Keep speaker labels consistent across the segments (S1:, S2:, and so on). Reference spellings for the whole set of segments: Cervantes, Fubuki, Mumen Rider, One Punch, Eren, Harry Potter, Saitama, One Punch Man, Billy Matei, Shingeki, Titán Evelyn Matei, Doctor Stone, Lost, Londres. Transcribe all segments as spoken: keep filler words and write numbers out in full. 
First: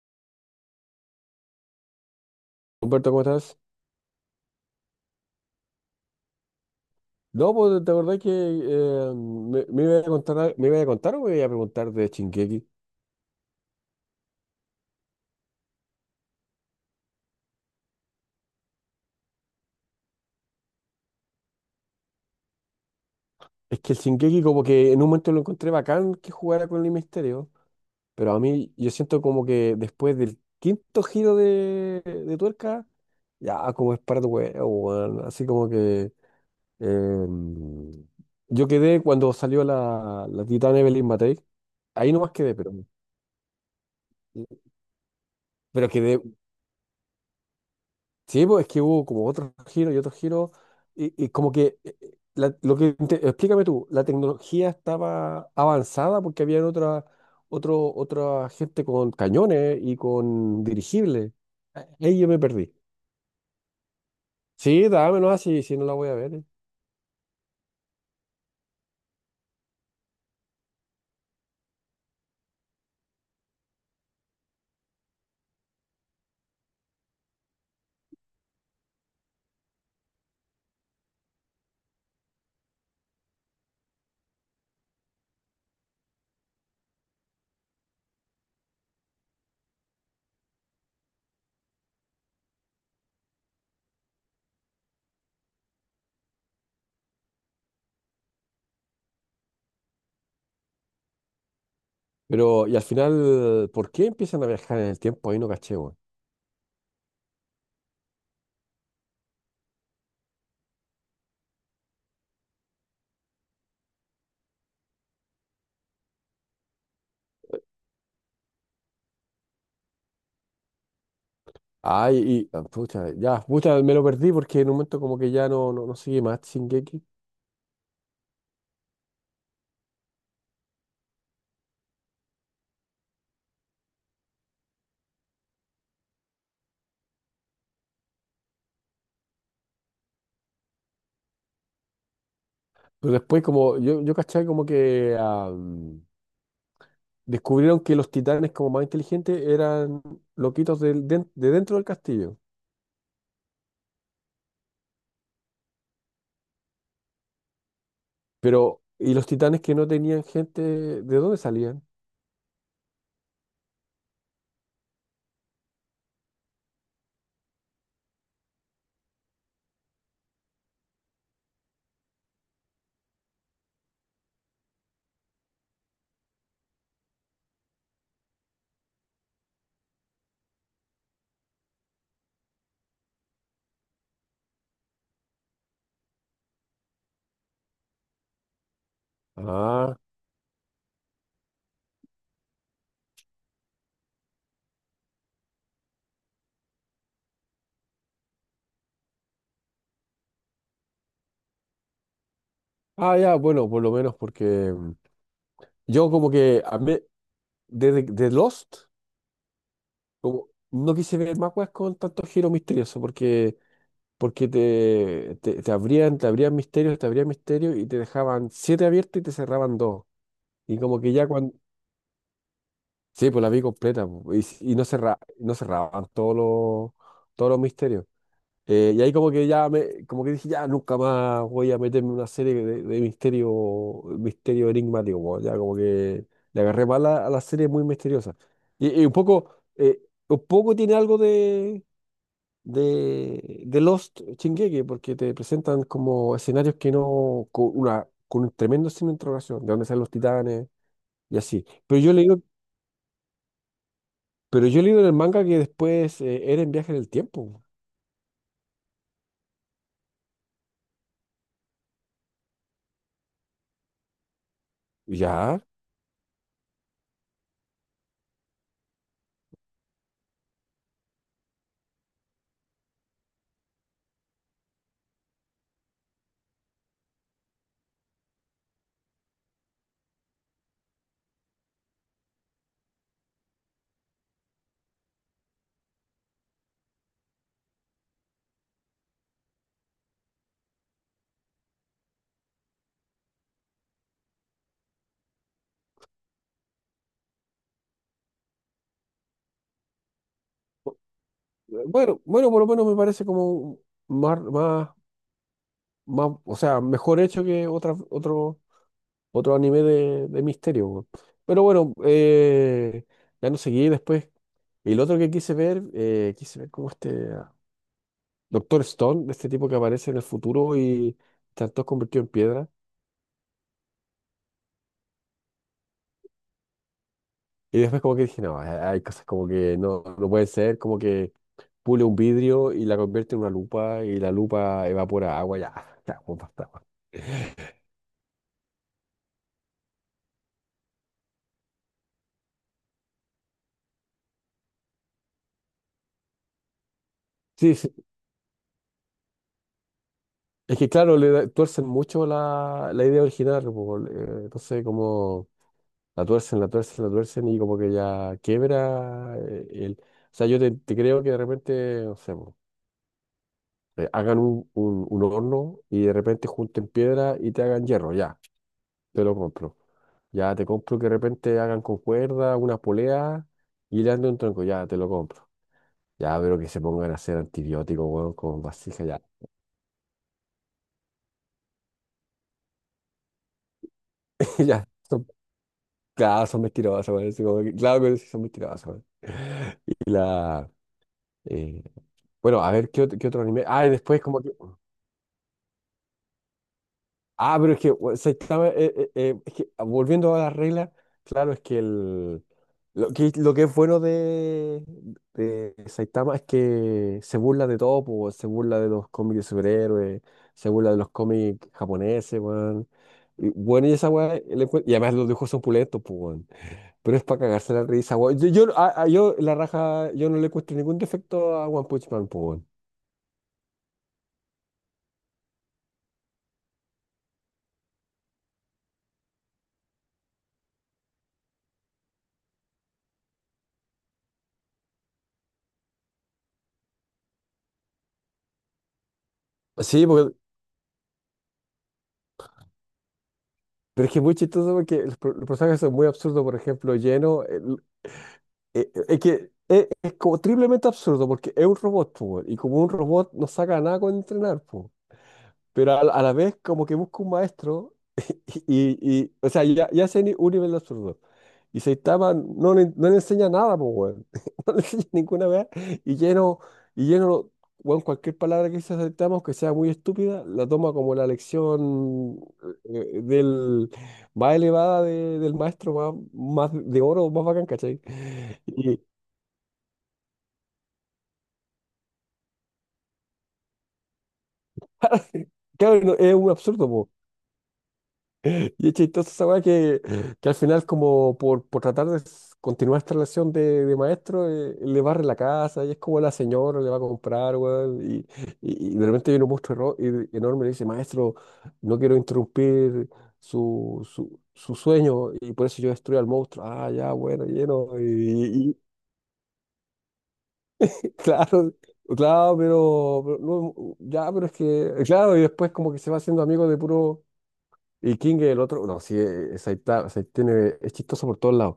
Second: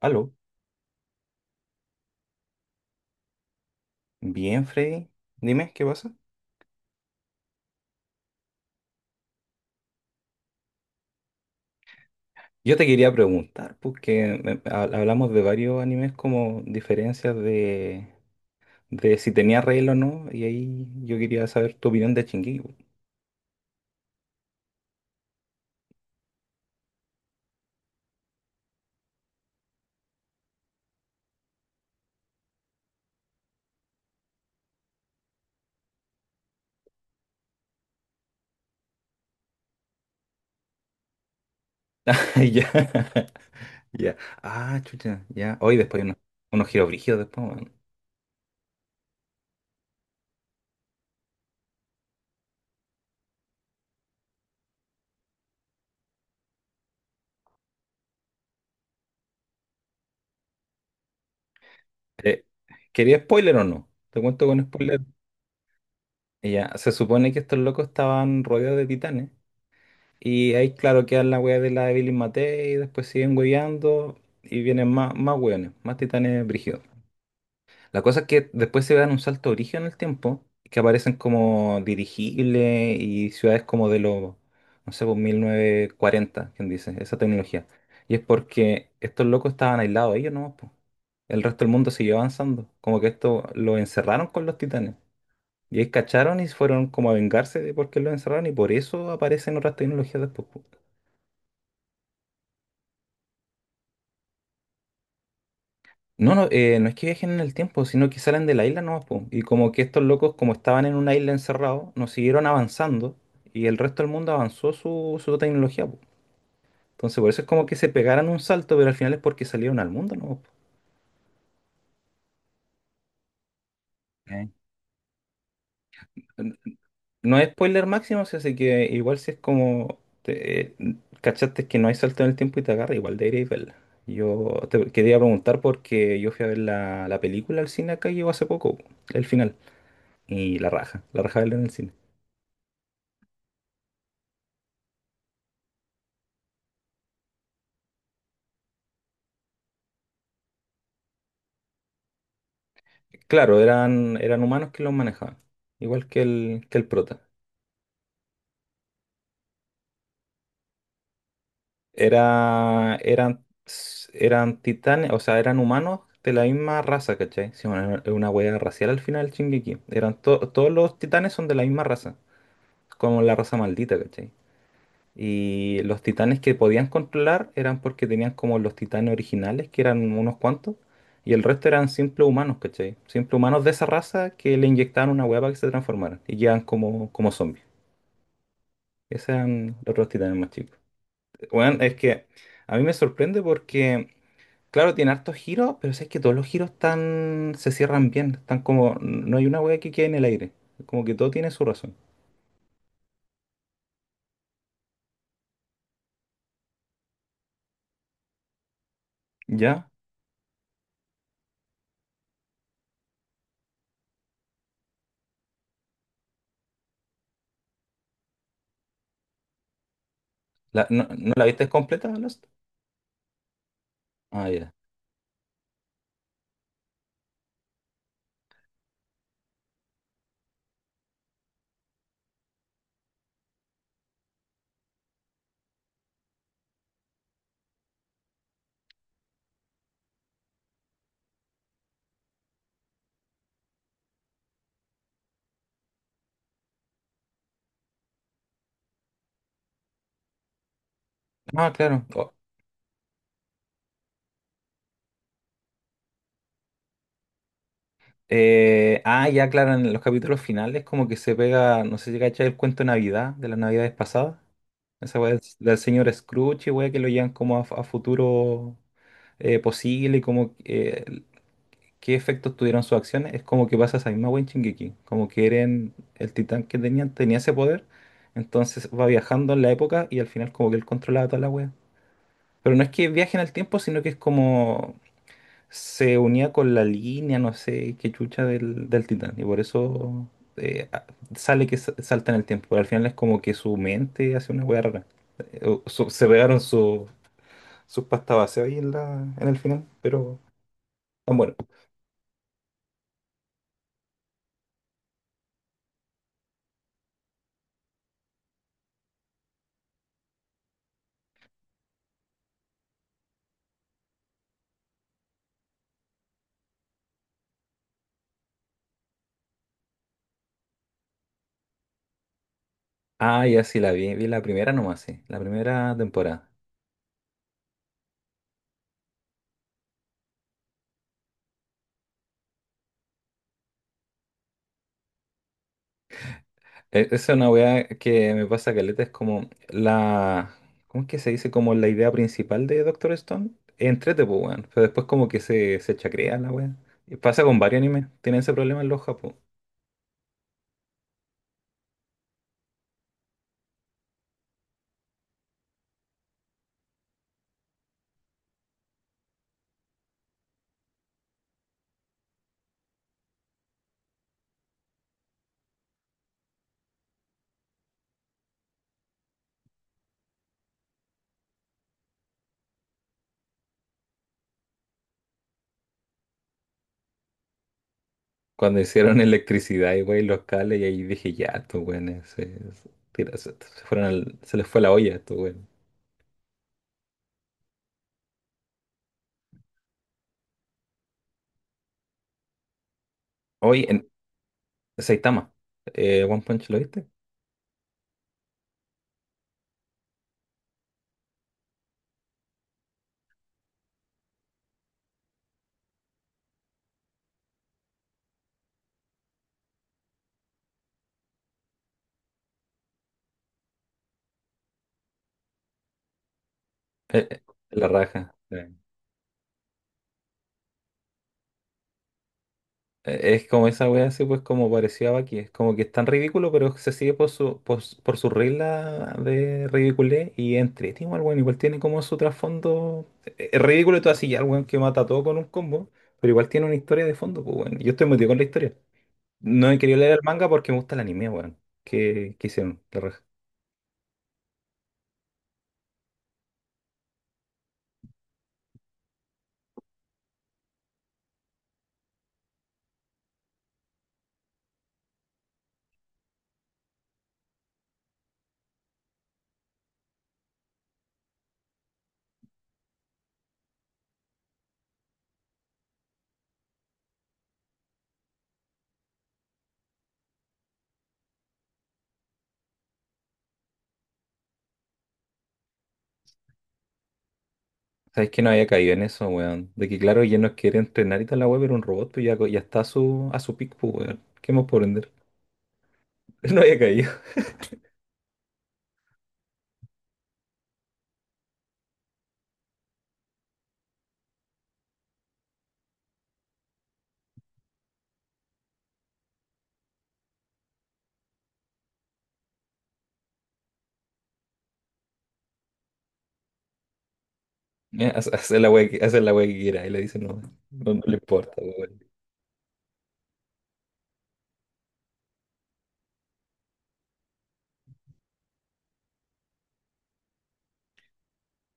S1: Aló,
S2: Humberto, ¿cómo estás?
S1: bien, Freddy. Dime, ¿qué pasa?
S2: No, pues te acordás que eh, me, me iba a contar, al- me iba a contar o me iba a preguntar de Shingeki.
S1: Yo te quería preguntar, porque me- ha- hablamos de varios animes como diferencias de, de si tenía regla o no, y ahí yo quería saber tu opinión de Shingeki, po.
S2: Es que el Shingeki como que en un momento lo encontré bacán que jugara con el misterio, pero a mí yo siento como que después del quinto giro de, de tuerca, ya como es para tu huevo, weón. Así como que eh, yo quedé cuando salió la, la Titán Evelyn Matei, ahí nomás quedé,
S1: Ya,
S2: pero,
S1: ya. Ah, chucha, ya. Hoy
S2: pero
S1: después hay unos,
S2: quedé.
S1: unos giros brígidos después, weón.
S2: Sí, pues es que hubo como otros giros y otros giros, y, y como que, eh, eh, la- lo que, inte- explícame tú, la tecnología estaba avanzada porque había otra, otro, otra gente con cañones y con dirigibles. Ah, ahí yo me
S1: Eh,
S2: perdí.
S1: ¿Quería spoiler o no? Te cuento con
S2: Sí,
S1: spoiler.
S2: dámelo así, si no la voy a ver. eh.
S1: Ya, se supone que estos locos estaban rodeados de titanes. Y ahí, claro, queda la wea de la de Billy Matei, y después siguen hueveando y vienen más, más hueones, más titanes brígidos. La cosa es que después se dan un salto origen en el tiempo, que aparecen como dirigibles y ciudades como de los, no sé, pues mil novecientos cuarenta quien dice, esa tecnología. Y es porque estos locos estaban aislados ellos nomás, po. El resto del mundo siguió avanzando. Como que esto lo encerraron con los titanes. Y ahí cacharon y fueron como a vengarse de por qué lo encerraron y por eso aparecen otras tecnologías después, po.
S2: Pero, y al final, ¿por qué empiezan a viajar en el tiempo? Ahí no caché, weón.
S1: No, no, eh, no es que viajen en el tiempo, sino que salen de la isla nomás, po. Y como que estos locos, como estaban en una isla encerrados, nos siguieron avanzando y el resto del mundo avanzó su, su tecnología, po. Entonces, por eso es como que se pegaran un salto, pero al final es porque salieron al mundo nomás, po.
S2: Ay, y, ah, pucha, ya, pucha, me lo perdí
S1: Ok.
S2: porque en un momento como que ya no, no, no sigue más Shingeki.
S1: No es spoiler máximo, sí, así que igual si es como te- eh, cachaste que no hay salto en el tiempo y te agarra, igual deberíais verla. Yo te quería preguntar porque yo fui a ver la, la película al cine acá y llegó hace poco, el final. Y la raja, la raja verla en el cine.
S2: Pero después como, yo, yo caché como que... ah, descubrieron que los titanes como más inteligentes eran loquitos del- den- de, dentro del castillo.
S1: Claro, eran, eran humanos que los manejaban, igual que el, que el prota.
S2: Pero, ¿y los titanes que no tenían gente, de dónde salían?
S1: Era, eran, eran titanes, o sea, eran humanos de la misma raza, ¿cachai? Sí, bueno, es una hueá racial al final, el Shingeki. Eran to- todos los titanes son de la misma raza, como la raza maldita, ¿cachai? Y los titanes que podían controlar eran porque tenían como los titanes originales, que eran unos cuantos, y el resto eran simples humanos, ¿cachai? Simples humanos de esa raza que le inyectaban una hueá para que se transformaran y quedan como, como zombies. Esos eran los
S2: Ah,
S1: dos titanes más chicos. Bueno, es que a mí me sorprende porque, claro, tiene hartos giros, pero es que todos los giros están, se cierran bien. Están como, no hay una wea que quede en el aire. Como que todo tiene su razón.
S2: ah, ya, bueno, por lo menos porque mm, yo como que a mí- desde de Lost,
S1: ¿Ya?
S2: como no quise ver más weas con tanto giro misterioso, porque, porque te, te, te abrían, te abrían misterios, te abrían misterios y te dejaban siete abiertos y te cerraban dos. Y
S1: ¿La-
S2: como
S1: no,
S2: que ya.
S1: no la viste completa, Lost?
S2: Sí, pues la vi completa po, y,
S1: Ah, ya.
S2: y no cerra, no cerraban todos los, todos los misterios. Eh, y ahí como que ya me, como que dije, ya nunca más voy a meterme en una serie de, de misterio, misterio enigmático, po, ya como que le agarré mal a, a la serie muy misteriosa. Y, y un poco, eh, un poco tiene algo de, de, de Lost Shingeki, porque te presentan como escenarios que no, con una, con un tremendo signo de interrogación, de dónde salen los titanes y así.
S1: Ah,
S2: Pero
S1: claro.
S2: yo le
S1: Oh,
S2: digo. Pero yo he leído en el manga que después eh, Eren viaje en el tiempo.
S1: eh, ah, ya, claro, en los capítulos finales como que se pega, no sé si cachai el cuento de Navidad, de las Navidades pasadas. Esa wea del,
S2: Ya.
S1: del señor Scrooge y wea que lo llevan como a, a, futuro eh, posible y como eh, qué efectos tuvieron sus acciones, es como que pasa esa misma wea en Shingeki. Como que Eren, el titán que tenían, tenía ese poder, entonces va viajando en la época y al final como que él controlaba toda la wea. Pero no es que viaje en el tiempo, sino que es como se unía con la línea, no sé, qué chucha del, del titán. Y por eso eh, a- sale que sa- salta en el tiempo. Pero al final es como que su mente hace una wea rara. Eh, o su- se pegaron su- sus pastas base ahí en la, en el final, pero... ah, bueno.
S2: eh, Bueno, bueno, por lo menos me parece como más, más, más, o sea, mejor hecho que otra, otro, otro anime de, de misterio. Weón. Pero bueno, eh, ya no seguí después. Y el otro que quise ver, eh, quise ver como este ah, Doctor Stone, de este tipo que aparece en el futuro y tanto todo convertido en piedra.
S1: Ah, ya sí la vi, vi la primera nomás, sí, la primera temporada.
S2: Y después como que dije, no, hay hay cosas como que no, no pueden ser, como que pule un vidrio y la convierte en una lupa y la lupa evapora agua, ya, ya, pues basta, pues.
S1: E- Esa es una weá que me pasa caleta, es como la, ¿cómo es que se dice? Como la idea principal de Doctor Stone, entrete, pues, weón, pero después como que se, se chacrea la weá. Y pasa con
S2: Sí,
S1: varios
S2: sí,
S1: animes, tienen ese problema en los Japón.
S2: es que claro, le da- tuercen mucho la, la idea original, pues, eh, entonces como la tuercen, la tuercen, la tuercen y como que ya quiebra eh, el. O sea, yo te, te creo que de repente, no sé, pues, eh, hagan un, un, un horno y de repente junten piedra y te hagan hierro, ya, te lo compro. Ya te compro que de repente hagan con cuerda, unas poleas y le anden un tronco, ya, te lo compro. Ya, pero que se pongan a hacer antibióticos, weón, con
S1: Cuando
S2: vasija,
S1: hicieron
S2: ya.
S1: electricidad y wey, los cables, y ahí dije, ya, estos weones se, se, tira- se- se fueron al- se les fue
S2: Ya,
S1: la olla a
S2: son,
S1: estos weones.
S2: claro, son mentirosos, weón. así como que- Claro que sí son mentirosos, weón. Y la. eh, bueno, a ver, ¿qué, ot- qué otro anime?
S1: Hoy
S2: Ah, y
S1: en
S2: después como que.
S1: Saitama, eh, One Punch, ¿lo viste?
S2: Ah, pero es que, o sea, estaba, eh, eh, eh, es que, ah, volviendo a la regla, claro, es que el, lo que, lo que es bueno de, de Saitama es que se burla de todo, po, se burla de los cómics de superhéroes, se burla de los cómics japoneses, weón. Y, bueno, y esa weá, el encue- y además los dibujos son pulentos, pues, weón. Pero es
S1: Eh,
S2: para
S1: eh,
S2: cagarse la
S1: la
S2: risa,
S1: raja,
S2: weón. Yo,
S1: sí.
S2: yo, a- a- yo, la raja, yo no le encuentro ningún defecto a One Punch Man, po, weón.
S1: Eh, Es como esa wea así, pues, como parecía aquí. Es como que es tan ridículo, pero se sigue por su, por, su por su regla de ridiculez y entretenido el weón. Igual tiene como su trasfondo. eh, Es ridículo y todo así, ya el weón que mata a todo con un combo, pero igual tiene una historia de fondo, pues, weón. Yo estoy metido con la historia. No he querido
S2: Sí,
S1: leer el
S2: porque,
S1: manga porque me gusta el anime, weón. ¿Qué, qué hicieron? La raja.
S2: pero es que es muy chistoso porque los, pro- los personajes son muy absurdos. Por ejemplo, Lleno. Es, es que es, es como triplemente absurdo porque es un robot, po, weón, y como un robot no saca nada con entrenar, po. Pero a, la a la vez como que busca un maestro. Y, y- y, o sea, ya, ya se ni- un nivel de absurdo. Y Saitama no le, no le enseña nada, po, weón. No le enseña ninguna vez y lleno, y lleno, weón, cualquier palabra que dice Saitama, aunque sea muy estúpida, la toma como la lección eh, eh, del, más elevada de- del maestro, más, más de oro, más bacán, ¿cachai?
S1: ¿Sabes que no había caído en eso, weón? De que, claro, ya no quiere entrenar y toda la web, pero un robot, pues ya, co- ya está a su, a su, pico, pues, weón. ¿Qué más por vender?
S2: Claro, no, es un
S1: No había
S2: absurdo, po.
S1: caído.
S2: Y es chistoso esa weá que, que al final, como por, por tratar de s- continuar esta relación de, de maestro, eh, le barre la casa y es como la señora le va a comprar, weón. Y, y, y de repente viene un monstruo erro- y- enorme y le dice, maestro, no quiero interrumpir su, su, su sueño y por eso yo destruyo al monstruo. Ah, ya, bueno, lleno.
S1: Ya, haz- haz
S2: Y,
S1: la
S2: y-
S1: wea que, haz la wea que quiera. Y le dicen, no,
S2: y-
S1: no, no le importa,
S2: claro,
S1: weón.
S2: claro, pero, pero no, ya, pero es que, claro, y después como que se va haciendo amigo de puro. Y King, el otro, no, sí, eh, Saitama, o sea, tiene, es chistoso por todos lados.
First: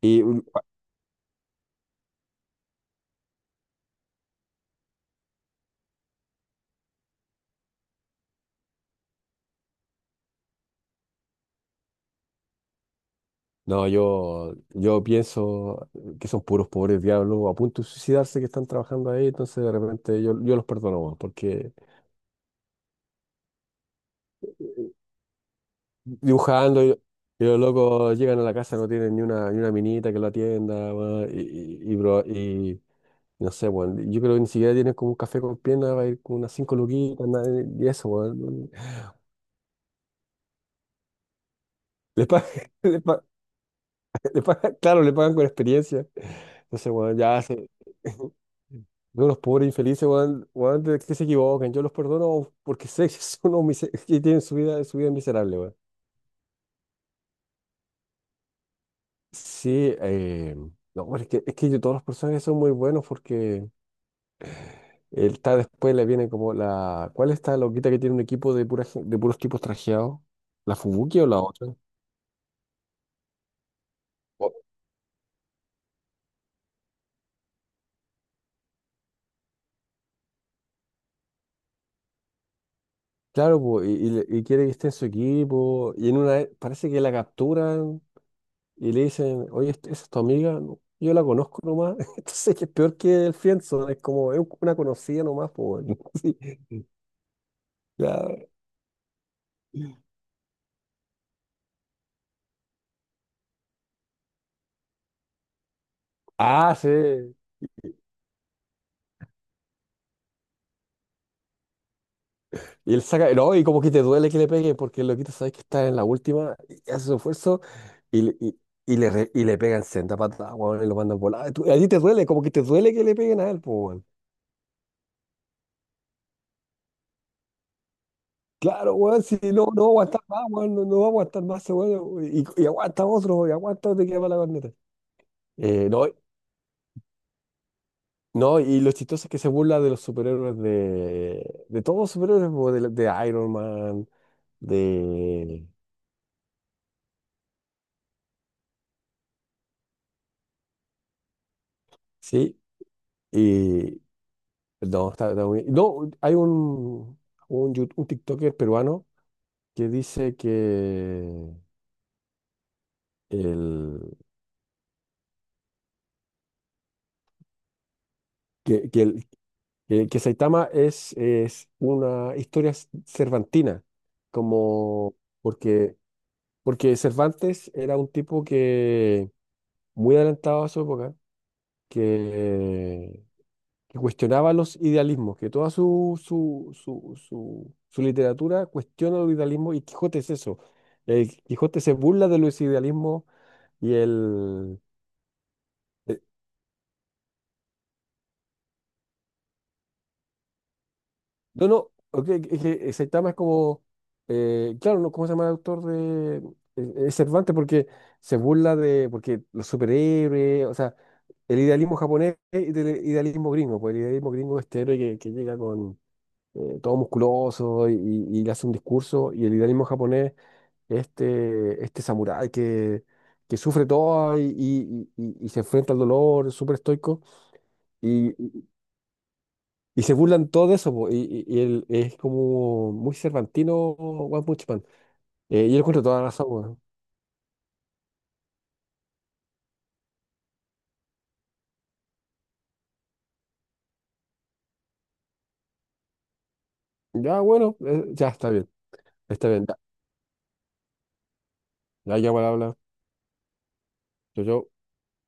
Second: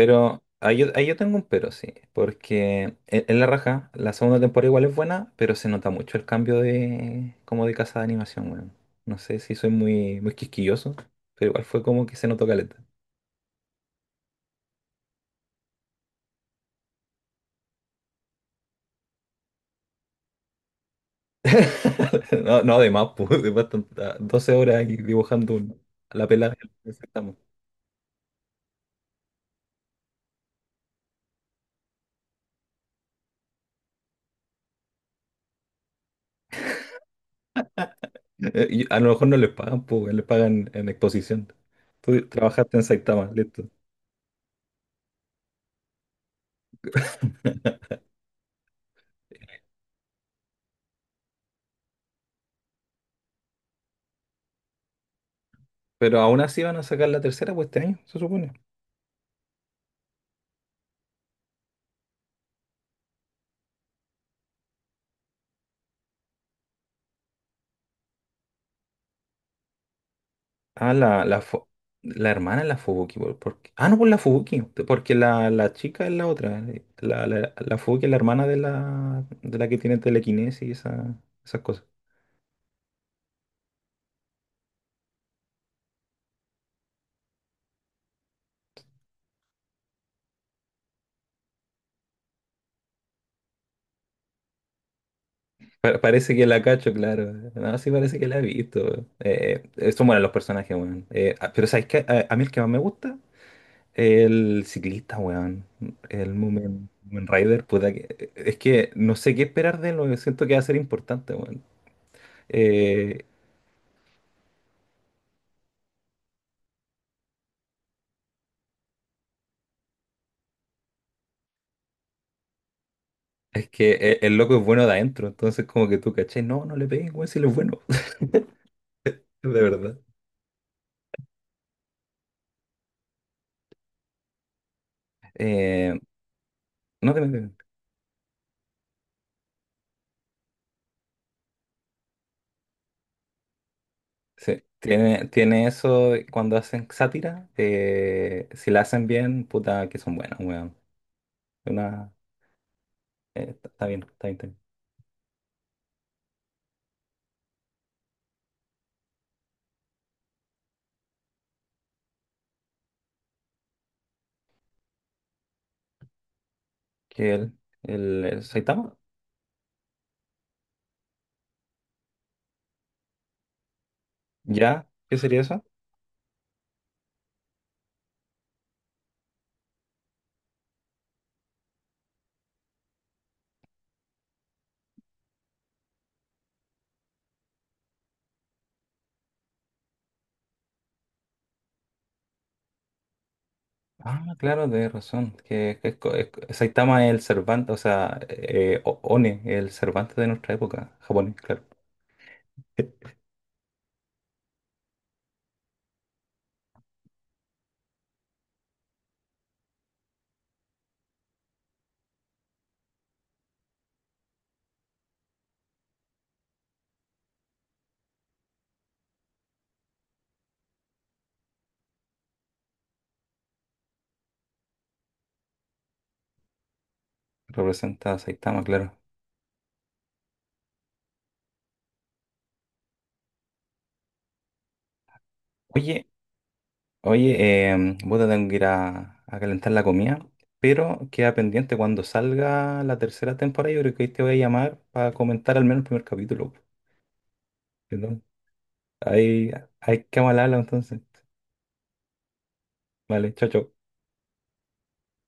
S2: Y mm,
S1: ahí yo, ahí yo, tengo un pero, sí. Porque en, en La Raja, la segunda temporada igual es buena, pero se nota mucho el cambio de como de casa de animación, weón. No sé si soy muy, muy quisquilloso, pero igual fue como que se notó caleta.
S2: no, yo, yo pienso que son puros pobres diablos a punto de suicidarse que están trabajando ahí, entonces de repente yo, yo los perdono, weón, porque
S1: No, no, de más, pues, de más tanta- doce horas ahí dibujando un- la pelada, que
S2: dibujando y,
S1: estamos.
S2: y los locos llegan a la casa, no tienen ni una, ni una minita que lo atienda, weón, y, y, y bro- y- no sé, weón, yo creo que ni siquiera tienen como un café con piernas, va a ir con unas cinco luquitas, nada, y eso,
S1: Eh,
S2: weón.
S1: y a lo mejor no les pagan, pues les pagan en exposición.
S2: Les
S1: Tú
S2: pagan.
S1: trabajaste en Saitama, listo.
S2: Le pagan- claro, le pagan con experiencia. Entonces, weón, ya se. Veo unos pobres infelices, weón, weón, de- que se equivoquen. Yo los perdono porque sé que son unos mise- que tienen su vida, su vida miserable, weón.
S1: Pero aún así van a sacar la tercera, pues este año, se supone.
S2: Sí, eh, no, pero es que, es que yo- todos los personajes son muy buenos porque él está después le viene como la. ¿Cuál es esta loquita que tiene un equipo de, pura, gen- de puros tipos trajeados? ¿La
S1: Ah,
S2: Fubuki
S1: la,
S2: o
S1: la,
S2: la
S1: fo-
S2: otra?
S1: la hermana es la Fubuki. Por- porque- ah, no, por la
S2: O-
S1: Fubuki. Porque la, la chica es la otra. eh, La, la, la Fubuki es la hermana de la, de la, que tiene telequinesis y esa- esas cosas.
S2: Claro, po, y, y le- y quiere que esté en su equipo. Y en una. Parece que la captura y le dicen, oye, ¿est- ¿esa es tu amiga? "No, yo la conozco nomás". Entonces, que es peor que el Friendzone, es como es una conocida nomás, pues.
S1: Pa- parece
S2: Sí,
S1: que la cacho, claro. eh, No, sí parece que la he
S2: ya.
S1: visto. Eh, eh, son buenos los personajes, weón. Eh, ah, pero ¿sabes qué? A, a mí el que más me gusta, el ciclista, weón. El
S2: Ah, sí.
S1: Mumen, Mumen Rider, puta que... eh, Es que no sé qué esperar de él, weón. Siento que va a ser importante, weón.
S2: Y él
S1: eh,
S2: saca, no, y como que te duele que le peguen, porque el loquito sabes que está en la última, y hace su esfuerzo y, le- y, y le, re- y le pegan senda patada, weón, y lo mandan volar. Tú- A ti te duele, como que te duele que le peguen a él,
S1: es
S2: pues,
S1: que
S2: weón.
S1: e- el, loco es bueno de adentro, entonces como que tú, ¿cachai? No, no le pegues, weón, si él es bueno,
S2: Claro, weón, si
S1: de
S2: no, no
S1: verdad.
S2: va a aguantar más, weón, no, no va a aguantar más ese weón, y, y aguanta otro, y aguanta otro y queda para la corneta. Eh,
S1: Eh,
S2: no,
S1: no te metas.
S2: No, y lo chistoso es que se burla de los superhéroes de, de todos los superhéroes, po, de, de Iron Man,
S1: Sí, tiene,
S2: de.
S1: tiene eso cuando hacen sátira, eh, si la hacen bien, puta, que son buenas, weón. Una,
S2: Sí,
S1: eh, está está
S2: y.
S1: bien, está bien, está bien.
S2: No, está, está muy- No, hay un, un, yu- un TikToker peruano que dice que, el,
S1: ¿Que el, el, el
S2: que,
S1: Saitama?
S2: que, el- que, que Saitama es, es una historia c- cervantina,
S1: ¿Ya?
S2: como
S1: ¿Qué sería eso?
S2: porque, porque Cervantes era un tipo que muy adelantado a su época que que cuestionaba los idealismos, que toda su, su, su, su, su literatura cuestiona los idealismos y Quijote es eso. El Quijote se burla de los idealismos y
S1: Ah, claro,
S2: el.
S1: de razón. Que, que es co-
S2: eh,
S1: es co- Saitama es el Cervantes, o sea, eh, O- One, el Cervantes de nuestra época, japonés, claro.
S2: no, no, ok, es que Saitama es como. Eh, claro, no, ¿cómo se llama el autor de. Eh, Es Cervantes porque se burla de. Porque los superhéroes, o sea, el idealismo japonés y del idealismo gringo, pues el idealismo gringo es este héroe que, que llega con. Eh, todo musculoso y, y- y le hace un discurso, y el idealismo japonés este, este samurái que, que sufre todo y, y- y- y se enfrenta al dolor, es súper estoico,
S1: Representa a
S2: y,
S1: Saitama,
S2: y-
S1: claro.
S2: y se burlan todo de eso, po, y, y- y él es como muy cervantino One Punch Man. Eh, y él encuentra
S1: Oye,
S2: toda la razón, weón.
S1: oye, eh, puta, tengo que ir a, a calentar la comida, pero queda pendiente cuando salga la tercera temporada. Yo creo que ahí te voy a llamar para comentar al menos el primer capítulo.
S2: Ya, bueno,
S1: Po,
S2: eh,
S1: ¿no?
S2: ya está bien, está
S1: Ahí,
S2: bien, ya,
S1: hay que hablarlo entonces.
S2: ya, ya, igual habla,
S1: Vale, chao, chao.
S2: yo, yo.